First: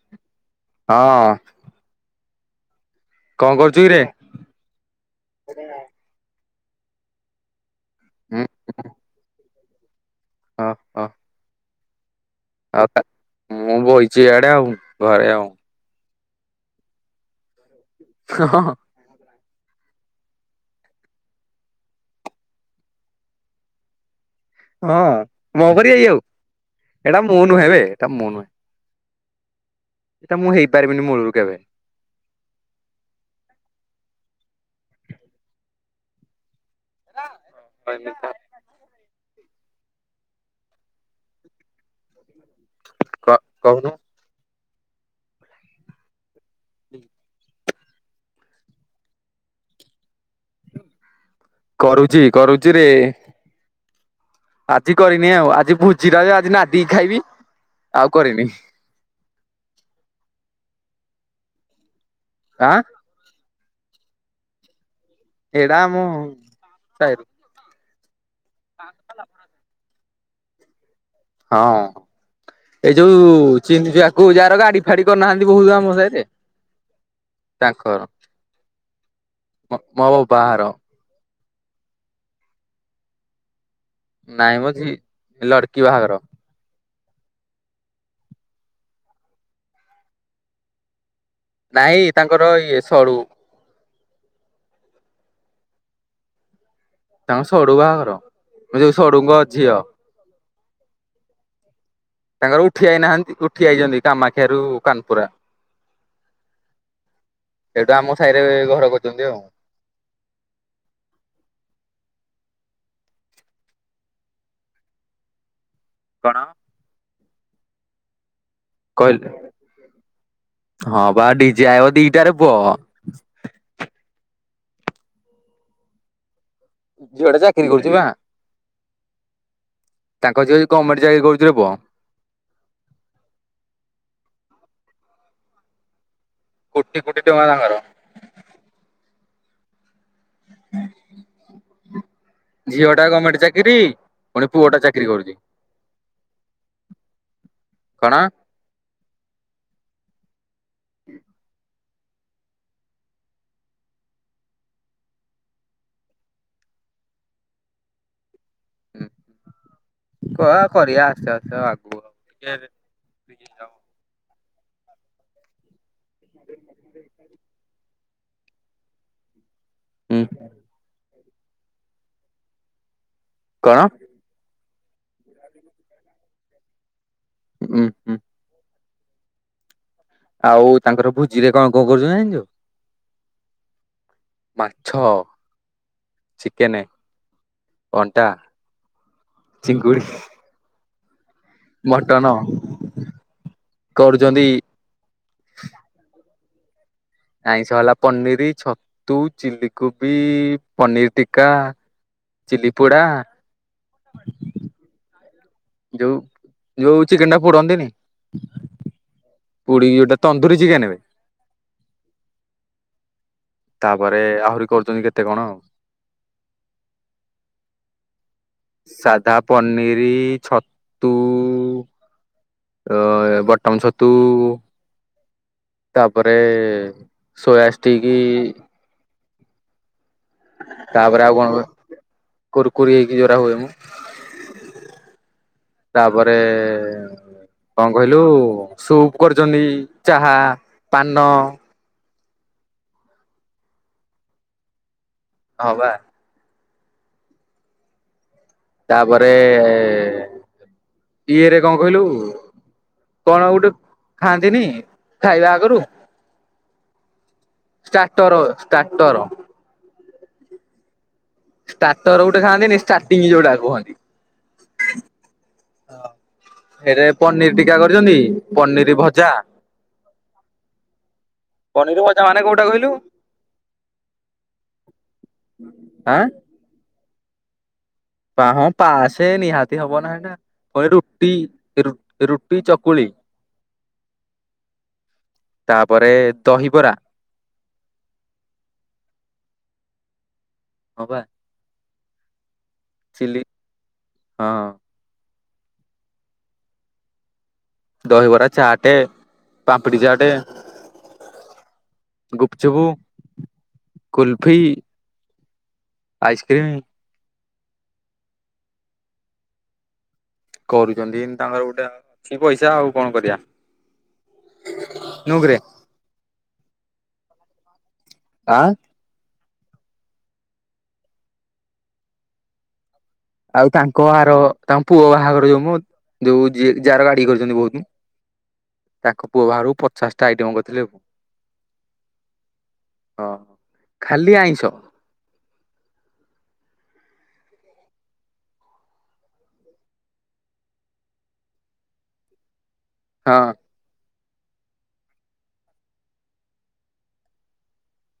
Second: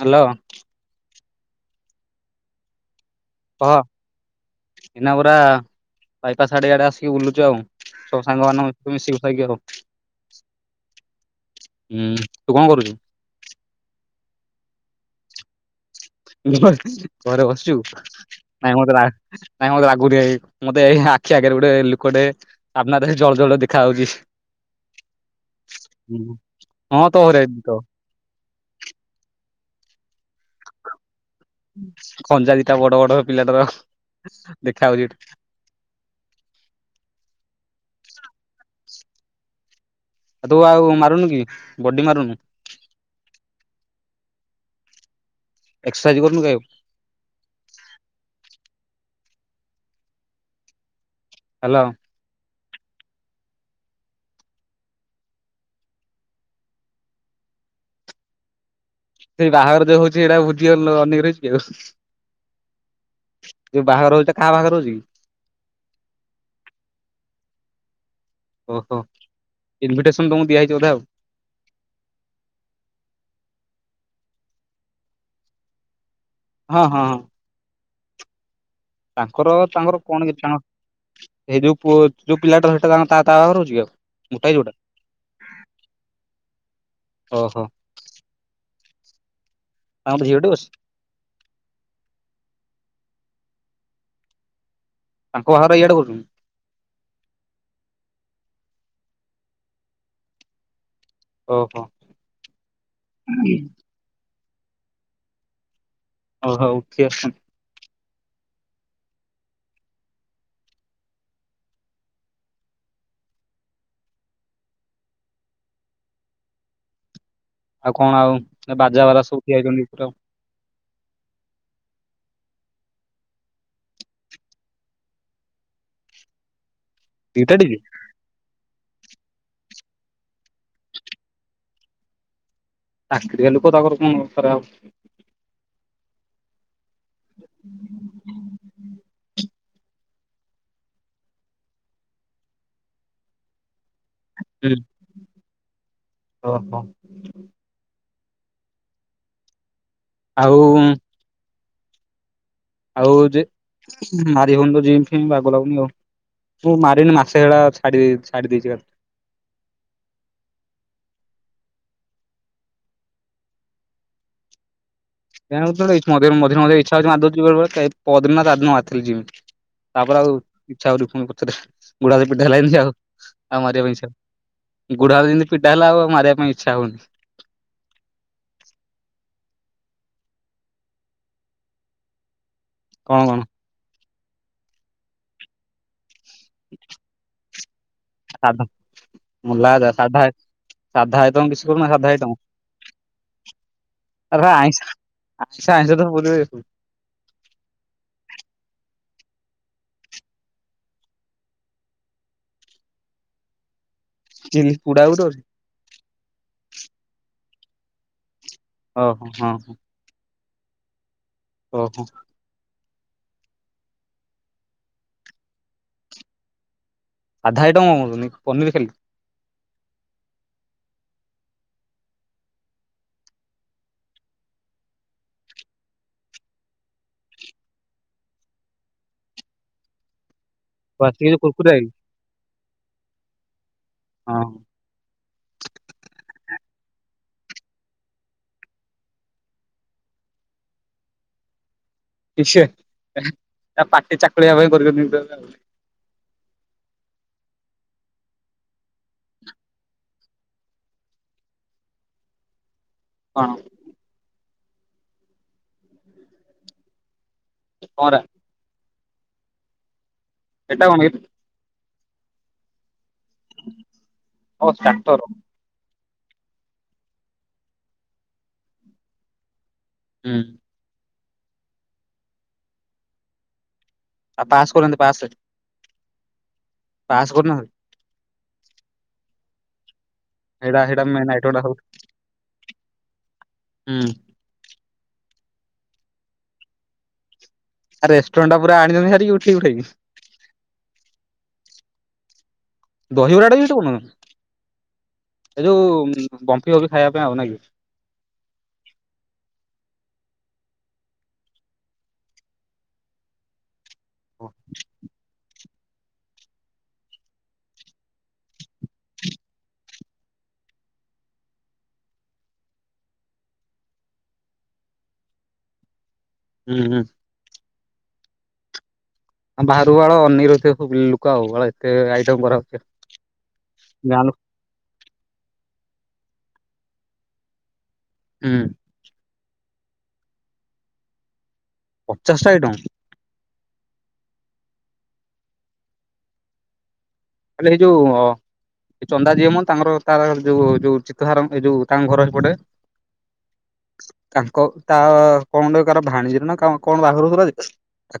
Hello. ହଁ। କଣ କହ କରୁଚୁ କି ରେ? ଏଇନା ପୁରା ବାଇପାସ୍ ଆଡେ ଇଆଡେ ଆସିକି ବୁଲୁଚୁ ଆଉ ସବୁ ହୁଁ ସାଙ୍ଗ ମାନେ ମିଶିମୁଷାକି ଆଉ। ହଁ ହଁ। ହୁଁ। ତୁ କଣ ଆଉ କରୁଛୁ? ପ ମୁଁ ବଇଚି ଇଆଡେ ଆଉ ଘରେ ଆଉ। [unintelligible] ଘରେ ବସିଚୁ ହଁ ନାଇଁ ମତେ ଲା ନାଇଁ ମତେ ଲାଗୁନି ଏ ମତେ ଏଇ ଆଖି ଆଗରେ ଗୋଟେ ଲୋକଟେ ଆପ ନ୍ ଦେ ଜଳ ଜଳ ଦେଖାହଉଚି। ହଁ ମ ପରି ଆଇ ଆଉ ହଁ ଏଟା ତୋରେ ମୁଁ ତ ନୁହେଁ ବେ ଏଟା ମୁଁ ନୁହେଁ। ଏଟା ମୁଁ ହେଇପାରିବିନି ମୂଳରୁ କେବେ। ଖଞ୍ଜା ଦିଟା ବଡ ବଡ ପିଲାଟାର ଦେଖା ହଉଚି ଏଠୁ। [unintelligible] ଆଉ ତୁ ଆଉ ମାରୁନୁ କି ବଡି ମାରୁନୁ? କ କହୁନୁ। ଏକ୍ସାଇଜ୍ କରନୁ କାଇ ଆଉ। ହ୍ୟାଲୋ କରୁଛି କରୁଛି ରେ। ଆଜି କରିନି ଆଉ ଆଜି ଭୋଜି ଟା ଯେ ଆଜି ନାଦିକି ଖାଇବି ଆଉ କରିନି। ସେଇ ବାହାଘର ଯୋଉ ହଉଛି ଏଇଟା ଭୋଜି ଅ ଅନେଇକି ରହିଛି ଆଉ। ଆଁ। ଯୋଉ ବାହାଘର ହୋଉଛି ଏଟା କା ବାହାଘର ହୋଉଚି କି? ଏଡ଼ା ଆମ ସାଇରୁ। ଓହୋ ଇନଭିଟେସନ ତମକୁ ଦିଆହେଇଛି ବୋଧେ ଆଉ। ହଁ। ଏଇ ଯୋଉ ଚିନିଚୁ ଆକୁ ଯାହାର ଗାଡି ଫାଡି କରିନାହାନ୍ତି ବହୁତ ଆମ ସାହିରେ। ହଁ ହଁ। ତାଙ୍କର। ତାଙ୍କର ତାଙ୍କର ମୋ କଣ କିଛି ବାବା ଘର ତାଙ୍କର ସେଇ ଯୋଉ ପୁଅ ଯୋଉ ପିଲାଟା ସେଟା ତାଙ୍କ ତା ତା ଘରେ ରଉଛି କି ଆଉ? ମୋଟା ହେଇକି ନାଇଁ ମ ଯୋଉଟା ଝି ଲଡକି ବାହାଘର। ଓହୋ। ତାଙ୍କର ଝିଅଟେ ଅଛି। ନାଇଁ ତାଙ୍କର ଇଏ ସଳୁ। ତାଙ୍କ ବାହାଘର ଇଆଡେ କରୁଛନ୍ତି। ତାଙ୍କ ସଡୁ ବାହାଘର ଯୋଉ ସଡୁଙ୍କ ଝିଅ। ଓହୋ। ତାଙ୍କର ଉଠି ଆଇନାହାନ୍ତି ଉଠି ଆଇଛନ୍ତି କାମାକ୍ଷା ରୁ କାନପୁରା। ଓହୋ ଉଠି ଆସଛନ୍ତି। ସେଇଠୁ ଆମ ସାହିରେ ଘର କରିଛନ୍ତି ଆଉ। କଣ? ଆଉ କଣ ଆଉ ବାଜା ବାଲା କହିଲେ ସବୁ ଉଠିଆଇଛନ୍ତି ପୁରେ। ହଁ ବା ଡିଜେ ଆଇବ ଦିଟାରେ ପୁଅ। ଝିଅ ଟା ଦିଟା ଚାକିରି ଡିଜେ କରୁଛି ବା? ତାଙ୍କ ଝୀଅ ଯି ଗମେଟ ଚାକିରି କରୁଚିରେ ପୁଅ। ଚାକିରିଆ ଲୋକ ତାଙ୍କର କଣ ଖରା ଆଉ। କୋଟି କୋଟି ଟଙ୍କା ତାଙ୍କର। ଝିଅ ଟା ଗର୍ମେଣ୍ଟ ଚାକିରି। ପୁଣି ପୁଅ ଟା ଚାକିରୀ କରୁଛି। ଓହୋ କଣ? ଆଉ ଆଉ ଯେ ମାରି ହଉନ ତ ଜିମ ଫିମ ବାଗ ଲାଗୁନି ଆଉ। ମୁଁ ମାରିନି ମାସେ ହେଳା ଛାଡ଼ ଛାଡ଼ି ଦେଇଛି। କ କରିବା ଆସ୍ତେ ଆସ୍ତେ ଆଗକୁ ଆଉ। ବିକି ଯାଉ। ରେରେରେ ଇ୍ଛା ହଉଛି ଆ ପଦ୍ମନାଥ ଆଦମି [unintelligible] ତାପରେ ହୁଁ ଆଉ ଇଚ୍ଛା ହଉଛି ପୁଣି ପଛରେ ଗୋଡ଼ ହାତ ପିଠା ହେଲା ଯେମିତି ଆଉ। ଆଉ କଣ ମାରିବା ପାଇଁ ଇଚ୍ଛା ହଉନି ଗୋଡ଼ ହାତ ଯିନ୍ତି ପୀଡ଼ା ହେଲା ଆଉ ମାରିବା ପାଇଁ ଇଚ୍ଛା ହଉନି। ହଁ ହଁ। ଆଉ ତାଙ୍କର ଭୋଜି ରେ କଣ କଣ କରୁଛନ୍ତି ଜାଣିଛୁ? କଣ କଣ? ମାଛ, ଚିକେନ। ଅଣ୍ଡା ସାଧା ମୁଲାୟ ସାଧା ଚିଙ୍ଗୁଡି ସାଧା ତ କିଛି ସାଧା ମଟନ ଆଇଟମ କରୁଛନ୍ତି ଆରେ ଆଇଁଷ ଆଚ୍ଛା ଆଇଁଷ ତ କରିବେ ଆଇଁଷ ହେଲା ପନିରି, ଛତୁ, ଚିଲିକୋବି, ପନିର ଟିକା। ଚିଲି ପୋଡ଼ା। ଚିଲି ପୋଡ଼ା ଗୋଟେ ଅଛି? ଯୋଉ ଯୋଉ ଚିକେନଟା ପୋଡ଼ନ୍ତିନି ଓହୋ ହଁ ପୁଡ଼ି ଯଉଟା ତନ୍ଦୁୁରୀ ଚିକେନବେ। ଓହୋ। ତାପରେ ଆହୁରି କରୁଛନ୍ତି କେତେ କଣ ଆଉ। ସାଧା ଆଇଟମ୍ ଆମର ହଉନି ପନିର ଖାଲି ସାଧା ପନିରି ଛତୁ। ଅ ବଟମ ଛତୁ। ତାପରେ ସୋୟା ଷ୍ଟିକି। ତାପରେ ଆସିକି ଆଉ ଯୋଉ କଣ କୁରକୁରି ଆଇ କୁରୁ କୁରି ହେଇକି ଯୋରା ହୁଏମୋ। ହଁ ତାପରେ କଣ କହିଲୁ ସୁପ୍ କରିଚନ୍ତି ଚାହା, ପାନ କିସେ ଆ ପାଟି ଚାକୁଳିବା ପାଇଁ [unintelligible] ହଁ ବା। ତାପରେ ଇଏରେ କଣ କହିଲୁ? କଣ ଗୋଟେ ଖାଆନ୍ତିନି ଖାଇବା ଆଗରୁ? କଣରା ଷ୍ଟାଟର ଷ୍ଟାଟର। ହେଟା ହୁଏ। ଷ୍ଟାଟର ଗୋଟେ ଖାଆନ୍ତିନି ଷ୍ଟାର୍ଟିଂ ଯୋଉଟା କୁହନ୍ତି। ଓ ଷ୍ଟାର୍ଟର ହୁଁ ହେରେ ପନିର ଟୀକା କରିଛନ୍ତି ପନିର ଭଜା। ହୁଁ। ପନିର ଭଜା ମାନେ କୋଉଟା କହିଲୁ? ଆଉ ପାସ୍ କରନାହାନ୍ତି ପାସ୍ ପାସ୍ କରିନାହାନ୍ତି? ପା ହଁ ପାସେ ନିହାତି ହବନା ହେଟା। ହେଇଟା କହେ ହେଇଟା ରୁଟି ମେନ୍ ଆଇଟମ ଟା ସବୁ ରୁ ରୁଟି, ଚକୁଳି। ହୁଁ ତାପରେ ଦହିବରା। ଆ ରେଷ୍ଟୁରାଣ୍ଟଟା ପୁରା ଆଣିଛନ୍ତି ହାରିକି ଉଠେଇ ଉଠାକି। ହଁ ବା। ଚିଲି ଦହିବରାଟା ବି ସେ ବନଉଚି ହଁ ହେ ଯୋଉ ବମ୍ଫି ଗଫି ଖାଇବା ପାଇଁ ଆଉ ନାଇକି। ଦହିବରା, ଚାଟେ, ପାମ୍ପଡ଼ି ଚାଟେ। ଗୁପଚୁପୁ। କୁଲଫି, ଆଇସ୍କ୍ରିମ୍। କରୁଛନ୍ତି ଇନି ତାଙ୍କର ଗୋଟେ ଅଛି ପଇସା ଆଉ କଣ କରିଆ। ନୁଗରେ। ହୁଁ ହୁଁ। ଆଁ ଆ ବାହାରୁକୁ ବାଳ ଅନେଇକି ରହିଥିବେ ବୁ ଲୁକ ଆଉ ବାଳ ଏତେ ଆଇଟମ କରାହଉଚି। ଆଉ ତାଙ୍କ ଆର ତାଙ୍କ ପୁଅ ବାହାଘର ଯୋଉ ମୁ ଯୋଉ ଯି ଯାର ଗାଡ଼ି କରିଛନ୍ତି ବହୁତ। ହୁଁ। ତାଙ୍କ ପୁଅ ବାହାଗର କୁ ପଚାଶଟା ଆଇଟମ କରିଥିଲେ। ପଚାଶଟା ଆଇଟମ! ହଁ ଖାଲି ଆଇଁଷ। ଖାଲି ହେଇଯୋଉ ହ ଏ ଚନ୍ଦା ଯିଏମ ତାଙ୍କର ତାର ଯୋଉ ଯୋଉ ଚିତ ସାରଙ୍କ ଭାଇ ଯୋଉ ତାଙ୍କ ଘର ଏପଟେ ହଁ। ତାଙ୍କ ତା କଣ ଗୋଟେ କାର ଭାଣିଜୀର ନା କ କଣ ବାହାଘର ହଉଥିଲା ଯେ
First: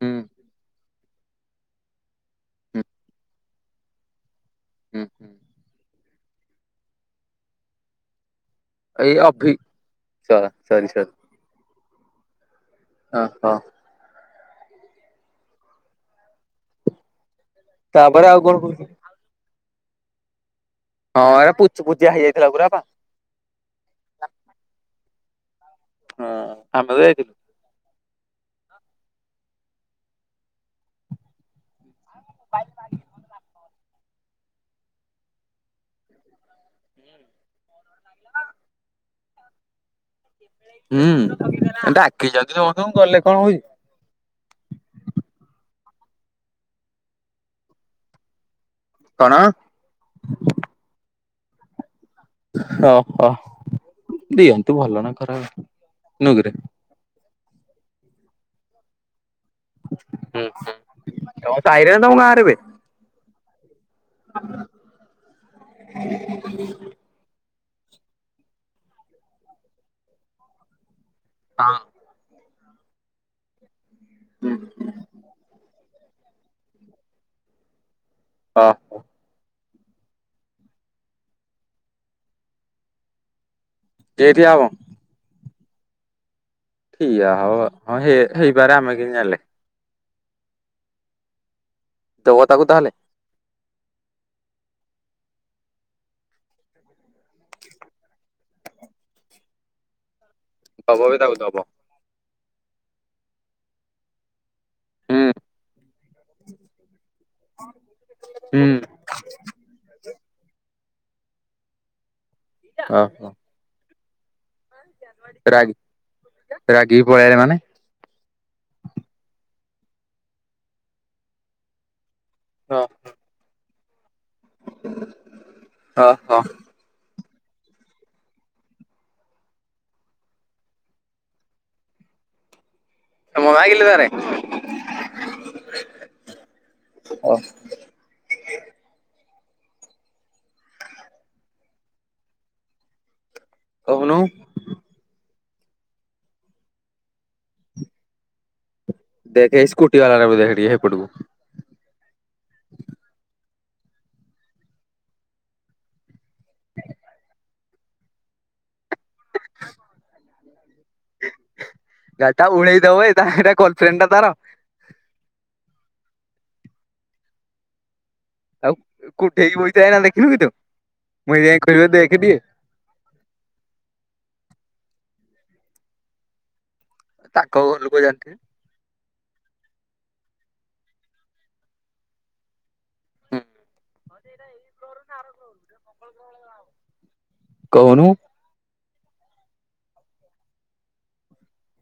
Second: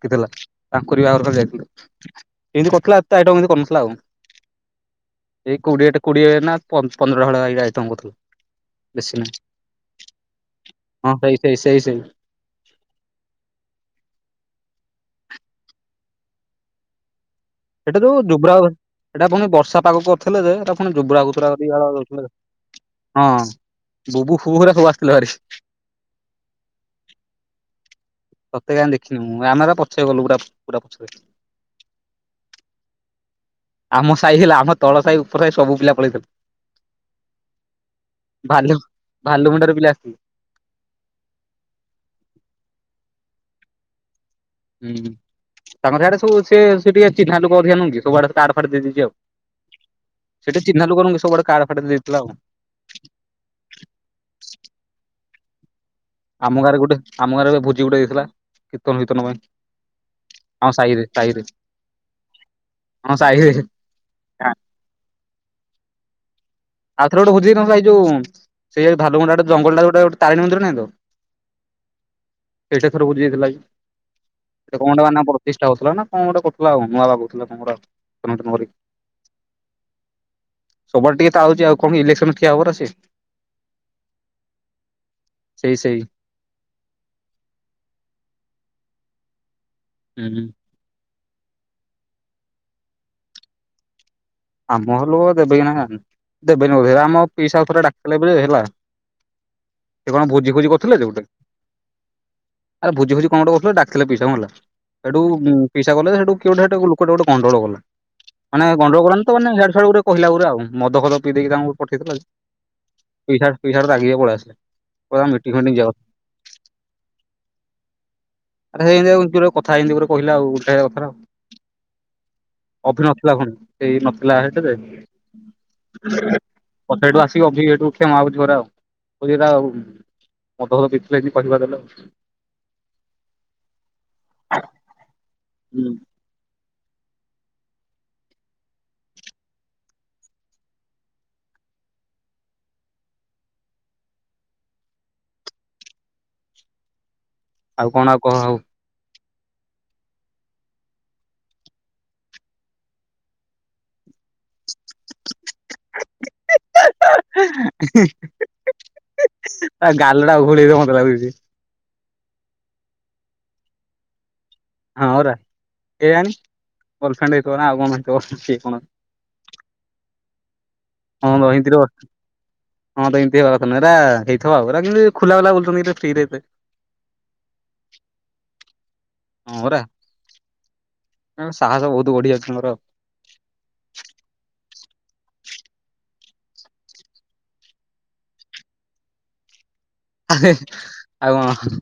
ହୁଁ ତାଙ୍କରି ବାଘର କୁ ପା ଯାଇଥିଲେ ଏମିତି ହୁଁ କରିଥିଲା ଏତେ ଆଇଟମ ଏମିତି କରିନଥିଲା ଆଉ। ହୁଁ ହୁଁ। ଏଇ କୋଡିଏ ଟା କୋଡିଏ ନା ପନ୍ଦର ଭଳିଆ ଆଇଟମ କରୁଥିଲା। ଏଇ ବେଶୀ ନାହିଁ ଅଭି ସରି ସରି ହଁ ସେଇ, ସେଇ, ସେଇ, ସେଇ ଓ ହୋ। ସେଇଟା ତାପରେ [unintelligible] ଆଉ ଯୋବ୍ରା, କଣ କହୁଥିଲି ଏଇଟା ପୁଣି ବର୍ଷା ପାଗସହ ଥିଲେ ଯେ ଏଟ ପୁଣି ଜୋବ୍ରା ହଁ ଏରା ପୁଚୁ ପୁଚିଆ କୁତୁରାଥିଲେ। ହେଇଯାଇଥିଲା ପୁରା ପା ହଁ ବୁବୁ ଫୁବୁ ସବୁ ଆସିଥିଲ ଭାରି। ହଁଅଁ ଆମେ ତ ଯାଇଥିଲୁ। ତତେ କାହିଁ ଦେଖିନି ମୁଁ, ଆମେ ପଛରେ ଗଲୁ, ପୁରା ପୁରା ପଛରେ। ଆମ ସାହି ହେଲା, ଆମ ତଳ ସାହି ଉପର ସାହି ସବୁ ପିଲା ପଳେଇଥିଲୁ। ଭାଲୁ ଭାଲୁ ମୁଣ୍ଡାର ପିଲା ଆସିଥିଲେ। ହୁଁ ଡାକି ଯାଉଛନ୍ତି ତମ ତଁ ଗଲେ କଣ ହଉଛି? ହୁଁ ତାଙ୍କ ଆଡେ ସବୁ ସେ ଟିକେ ଚିହ୍ନା ଲୋକ ଅଧିକୁ କି ସବୁଆଡେ କାଡ ଫାଡି ଦେଇଦେଇଛି ଆଉ। କଣ ସେଠି ଚିହ୍ନା ଲୋକଙ୍କୁ ସବୁଡ କାଡ଼ ଫାଡ଼ ଦେଇଥିଲା ଆଉ। ହ ହ, ଦିଅନ୍ତୁ ଭଲ ନା ଖରାପ ନୁକରେ ଆମ ଗାଁରେ ଗୋଟେ, ଆମ ଗାଁରେ ଗୋଟ ଭୋଜି ଗୋଟେ ହେଇଥିଲା, କୀର୍ତ୍ତନ ଫିର୍ତ୍ତନ ପାଇଁ। ହୁଁ। ହଁ ସାଇରେ ସାଇରେ ସାହିରେ ମ ଗାଁ ରେ ବେ ହଁ ସାଇରେ ଆଉଥରେ ଗୋଟେକି ଭାଇ ଯୋଉ ସେଇ ଧାୁଣ୍ଡ ଗ ଜଙ୍ଗଲ ଗୋଟେ ତିଣ ମନ୍ଦିର ନାଁ ତ ହଁ। ସେଠ ଥର ବ ଯାଇଥିଲା କି କଣ ନା ପ୍ରତିଷ୍ଠା ହଉଥିଲା ନା କଣ ଗୋଟେ କୁଥିଲା ଆଉ ନୂଆ ବାବୁଥିଲା କଣ ଗୋ ଆଉ କେମିତି ନ ହଁ ସବୁ ଆଡେ ଟିକେ ହଉଛି, ଆଉ କଣ ଇଲେକ୍ସନ ଠିଆ ହବ ସେ ଏଠିଆ ହବ ସେଇ, ସେଇ ଠିଆ ହଉ, ହଁ ହେ ହେଇପାରେ, ଆମେ କିମିତି ଜାଣିଲେ। ହୁଁ ହୁଁ। ତ କ ତାକୁ ତାହେଲେ ଆମ ହେଲୁ ଦେବେକି ନା ଦେବେନି ବଧ ଆମ ପିଇସା ଥରେ ଡାକିଲଲେ ବୋଲି ହେଲା ସେ କଣ ଭୋଜି ଭୋଜି କରୁଥିଲେ ଯେ ଦବ ବି ଗୋଟେ, ତାକୁ ଦବ ଆରେ ଭୋଜି ଭୋଜି କଣ ଗୋଟେ କରୁଥିଲେ ଡାକିଲେ ପିଇସା କଣ ହେଲା? ସେଠୁ ହୁଁ ପିଇସା ଗଲେ, ସେଠୁ କିଏ ଗୋଟେ ଲୋକଟେ ଗୋଟେ ଗଣ୍ଡଗୋଳ କଲା, ହୁଁ ମାନେ ଗଣ୍ଡଗୋଳ କଲା। ତ ମାନେଡ ଫେଡ ଗଟେହିଲ ଗଟରେ ଆଉ ମଦ ପିଇ ଦେଇକି ତାଙ୍କୁ ପଠେଇଥିଲା ଓ ହୋ। ପିଇସା ରାଗିକି ହେଟୁ ପଳେଇ ଆସିଲେ, କହିଲେ ମିଟିଂ ରାଗି ଫଟିଂ ଯାଉ ରାଗିକି ପଳେଇଆଇଲେ ମାନେ ଆରେ ସେଇ ଯଉ କଥା ହେମି ଗୁରେ କହିଲ ଆଉ, ଉଠେଇ କଥା ଆଉ। ହଁ। [unintelligible] ମତେ ହେଠୁ ଆସିକି ଅଭି ଓହୋ ହେଠୁ କ୍ଷମା ମାଗୁଛି ଘରେ ଆଉ, କହୁଚି ହେଟା [unintelligible] ତମେ ରାଗିଲ ନା ନାଇଁ? ହୁଁ। କହୁନୁ? ଆଉ କଣ ଆଉ କହ ଆଉ? ଦେଖ ଏଇ ସ୍କୁଟି ବାଲା ର ବି ଦେଖି ସେଇପଟକୁ [inaudible] [inaudible] [inaudible] ତା ଗାଲ ଅ ଘୁଳେଇ ହବ ମତେ ଲାଗୁଛି। ଗାଲଟାକୁ ଘୁଳେଇଦବ ବେ, ଏଇ ତା ଏଟା କଲଫ୍ରେଣ୍ଡ ଟା ତାର। ହଁ ହରା କେଜାଣି? କଲ ଫ୍ରେଣ୍ଡ ହେଇଥିବନା ଆଉ କଣ ହେଇଥିବ? ସିଏ କଣ ଆଉ କୋଉଠେ ଯାଇକି ବହିଚି ଯାଇନା ଦେଖିଲୁ କି ତୁ, ହଁ ତ ମୁଇଁ ଯାଇ ଏମିତିରେ କହିବି ଦେଖେ ଟିଏ। ହଁ ତ ଏମିତି ହେଇାର କଥାଁରା ହେଇଥିବ ଆଉ କି ଖୋଲାବୁଲା ବୁଲୁଛନ୍ତି ଫିରେ ତାଙ୍କ ଘର ଲୋକ ଯାଣିଥିବେ। ହଁ ପରା ସାହସ ବହୁତ ବଢିଆ ଅଛି ମୋର। ମ ଏଇା ଏଇ୍ୋର ଆର୍ଲୋ। କହୁନୁ। ଆଉ କଣ?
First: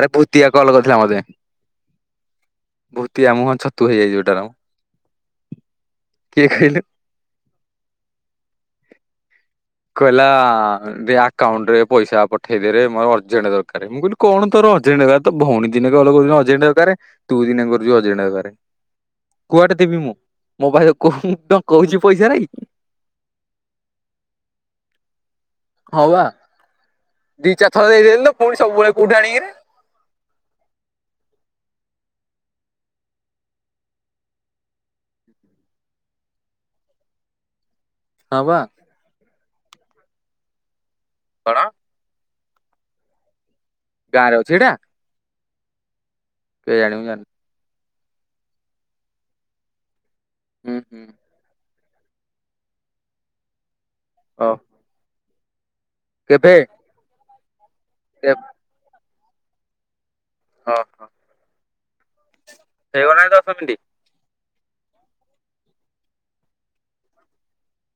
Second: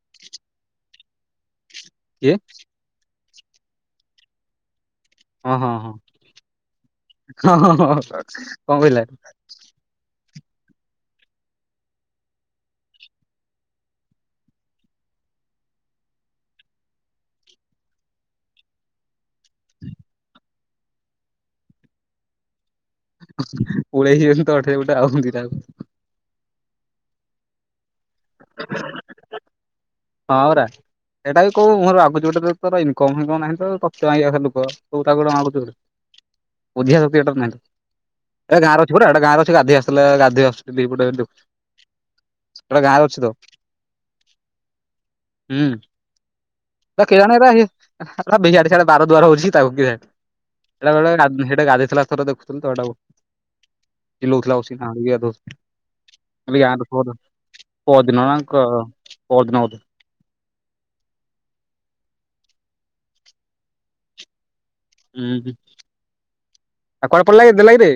ଆରେ ଭୁତିଆ କଲ୍ କରିଥିଲା ମୋତେ। କିଏ? ଭୂତିଆ ମୁହଁ ଛତୁ ହେଇଯାଉଚି ହେଟାରମ। ହଁ ହଁ ହଁ ହ ହ କଣ କହିଲା? କହିଲା ଦେ ଆକାଉଣ୍ଟ୍ ରେ ପଇସା ପଠେଇଦରେ ମୋର ଅର୍ଜେଣ୍ଟ ଦରକାର୍ ମୁଁ କହିଲି କଣ ତୋର ଅର୍ଜେଣ୍ଟ ଦରକାର୍ ତ ଭଉଣୀ ଦିନେ କଲ୍ କରୁଚନ୍ତି ଅର୍ଜେଣ୍ଟ ଦରକାର୍ ତୁ ଦିନେ କରୁଚୁ ଅର୍ଜେଣ୍ଟ ଦରକାର୍। କୁଆଟେ ଦେବି ମୁଁ ମୋ ପାଖରେ କୋଉ ହୁଁ ମୁଁତ କହୁଚି ପଇସା ନାଇଁ ପୁଳେଇଯିବେ ତ [unintelligible] ଦିଟା ଆଙ୍କୁ। ହଉ ବା ଦି ଚାରି ଥର ଦେଇଦେଲି ତ ପୁଣି ସବୁବେଳେ କୋଉଠି ଆଣିକିରି ହଁପରା। ଏଇଟା କଉ ମୁଁର ଆଗୁଚିଗୋଟେ ତର ଇନକମ୍ ନାହିଁତ [unintelligible] ବୁଝିବା ସକ୍ତି ଏଟାର ନାହିଁ। ହଁ ବା ଏ ଗାଁରେ ଅଛି ପୁର ଏଟା ଗଁରେ ଅଛି ଗାଧୋଇ ଆସିଥଲା ଗାଧୋଇ ଆସୁଚି ଦିପଟେ ଦେଖୁ କଣ? ଏଟା ଗାଁରେ ଅଛି ତ। ଗାଁରେ ଅଛି ହେଇଟା? ହୁଁ। ଏ ମୁଁ ଜାଣିନି କେଇଆଣି ହେରା ଆପୁରା ବେହ୍ୟାଟେ ସେଆଡ଼େ ବାରଦ୍ଵାର ବୁଲୁଚି ତାକୁ କିଏ ଜାଣିଚି। ହୁଁ ସେଟା ହୁଁ ଗୋଟେ ଗା ହେଟା ଗାଧୋଇଥିଲା ଥରେ ଦେଖୁଥିଲତ ହେଟାକୁ ହଉ ଚିଲୋଉଥିଲା ବସିକି। କେବେ [unintelligible] ପଅର ଦିନ କେ ବୋଧେ। ହଁ ହଁ। ହେଇଗଲାଣି ଦଶ ମିନିଟ୍। ହୁଁ ହୁଁ ଆଉ କୁଆଡ଼େ ପଲାକି ଦେଲାକିରେ।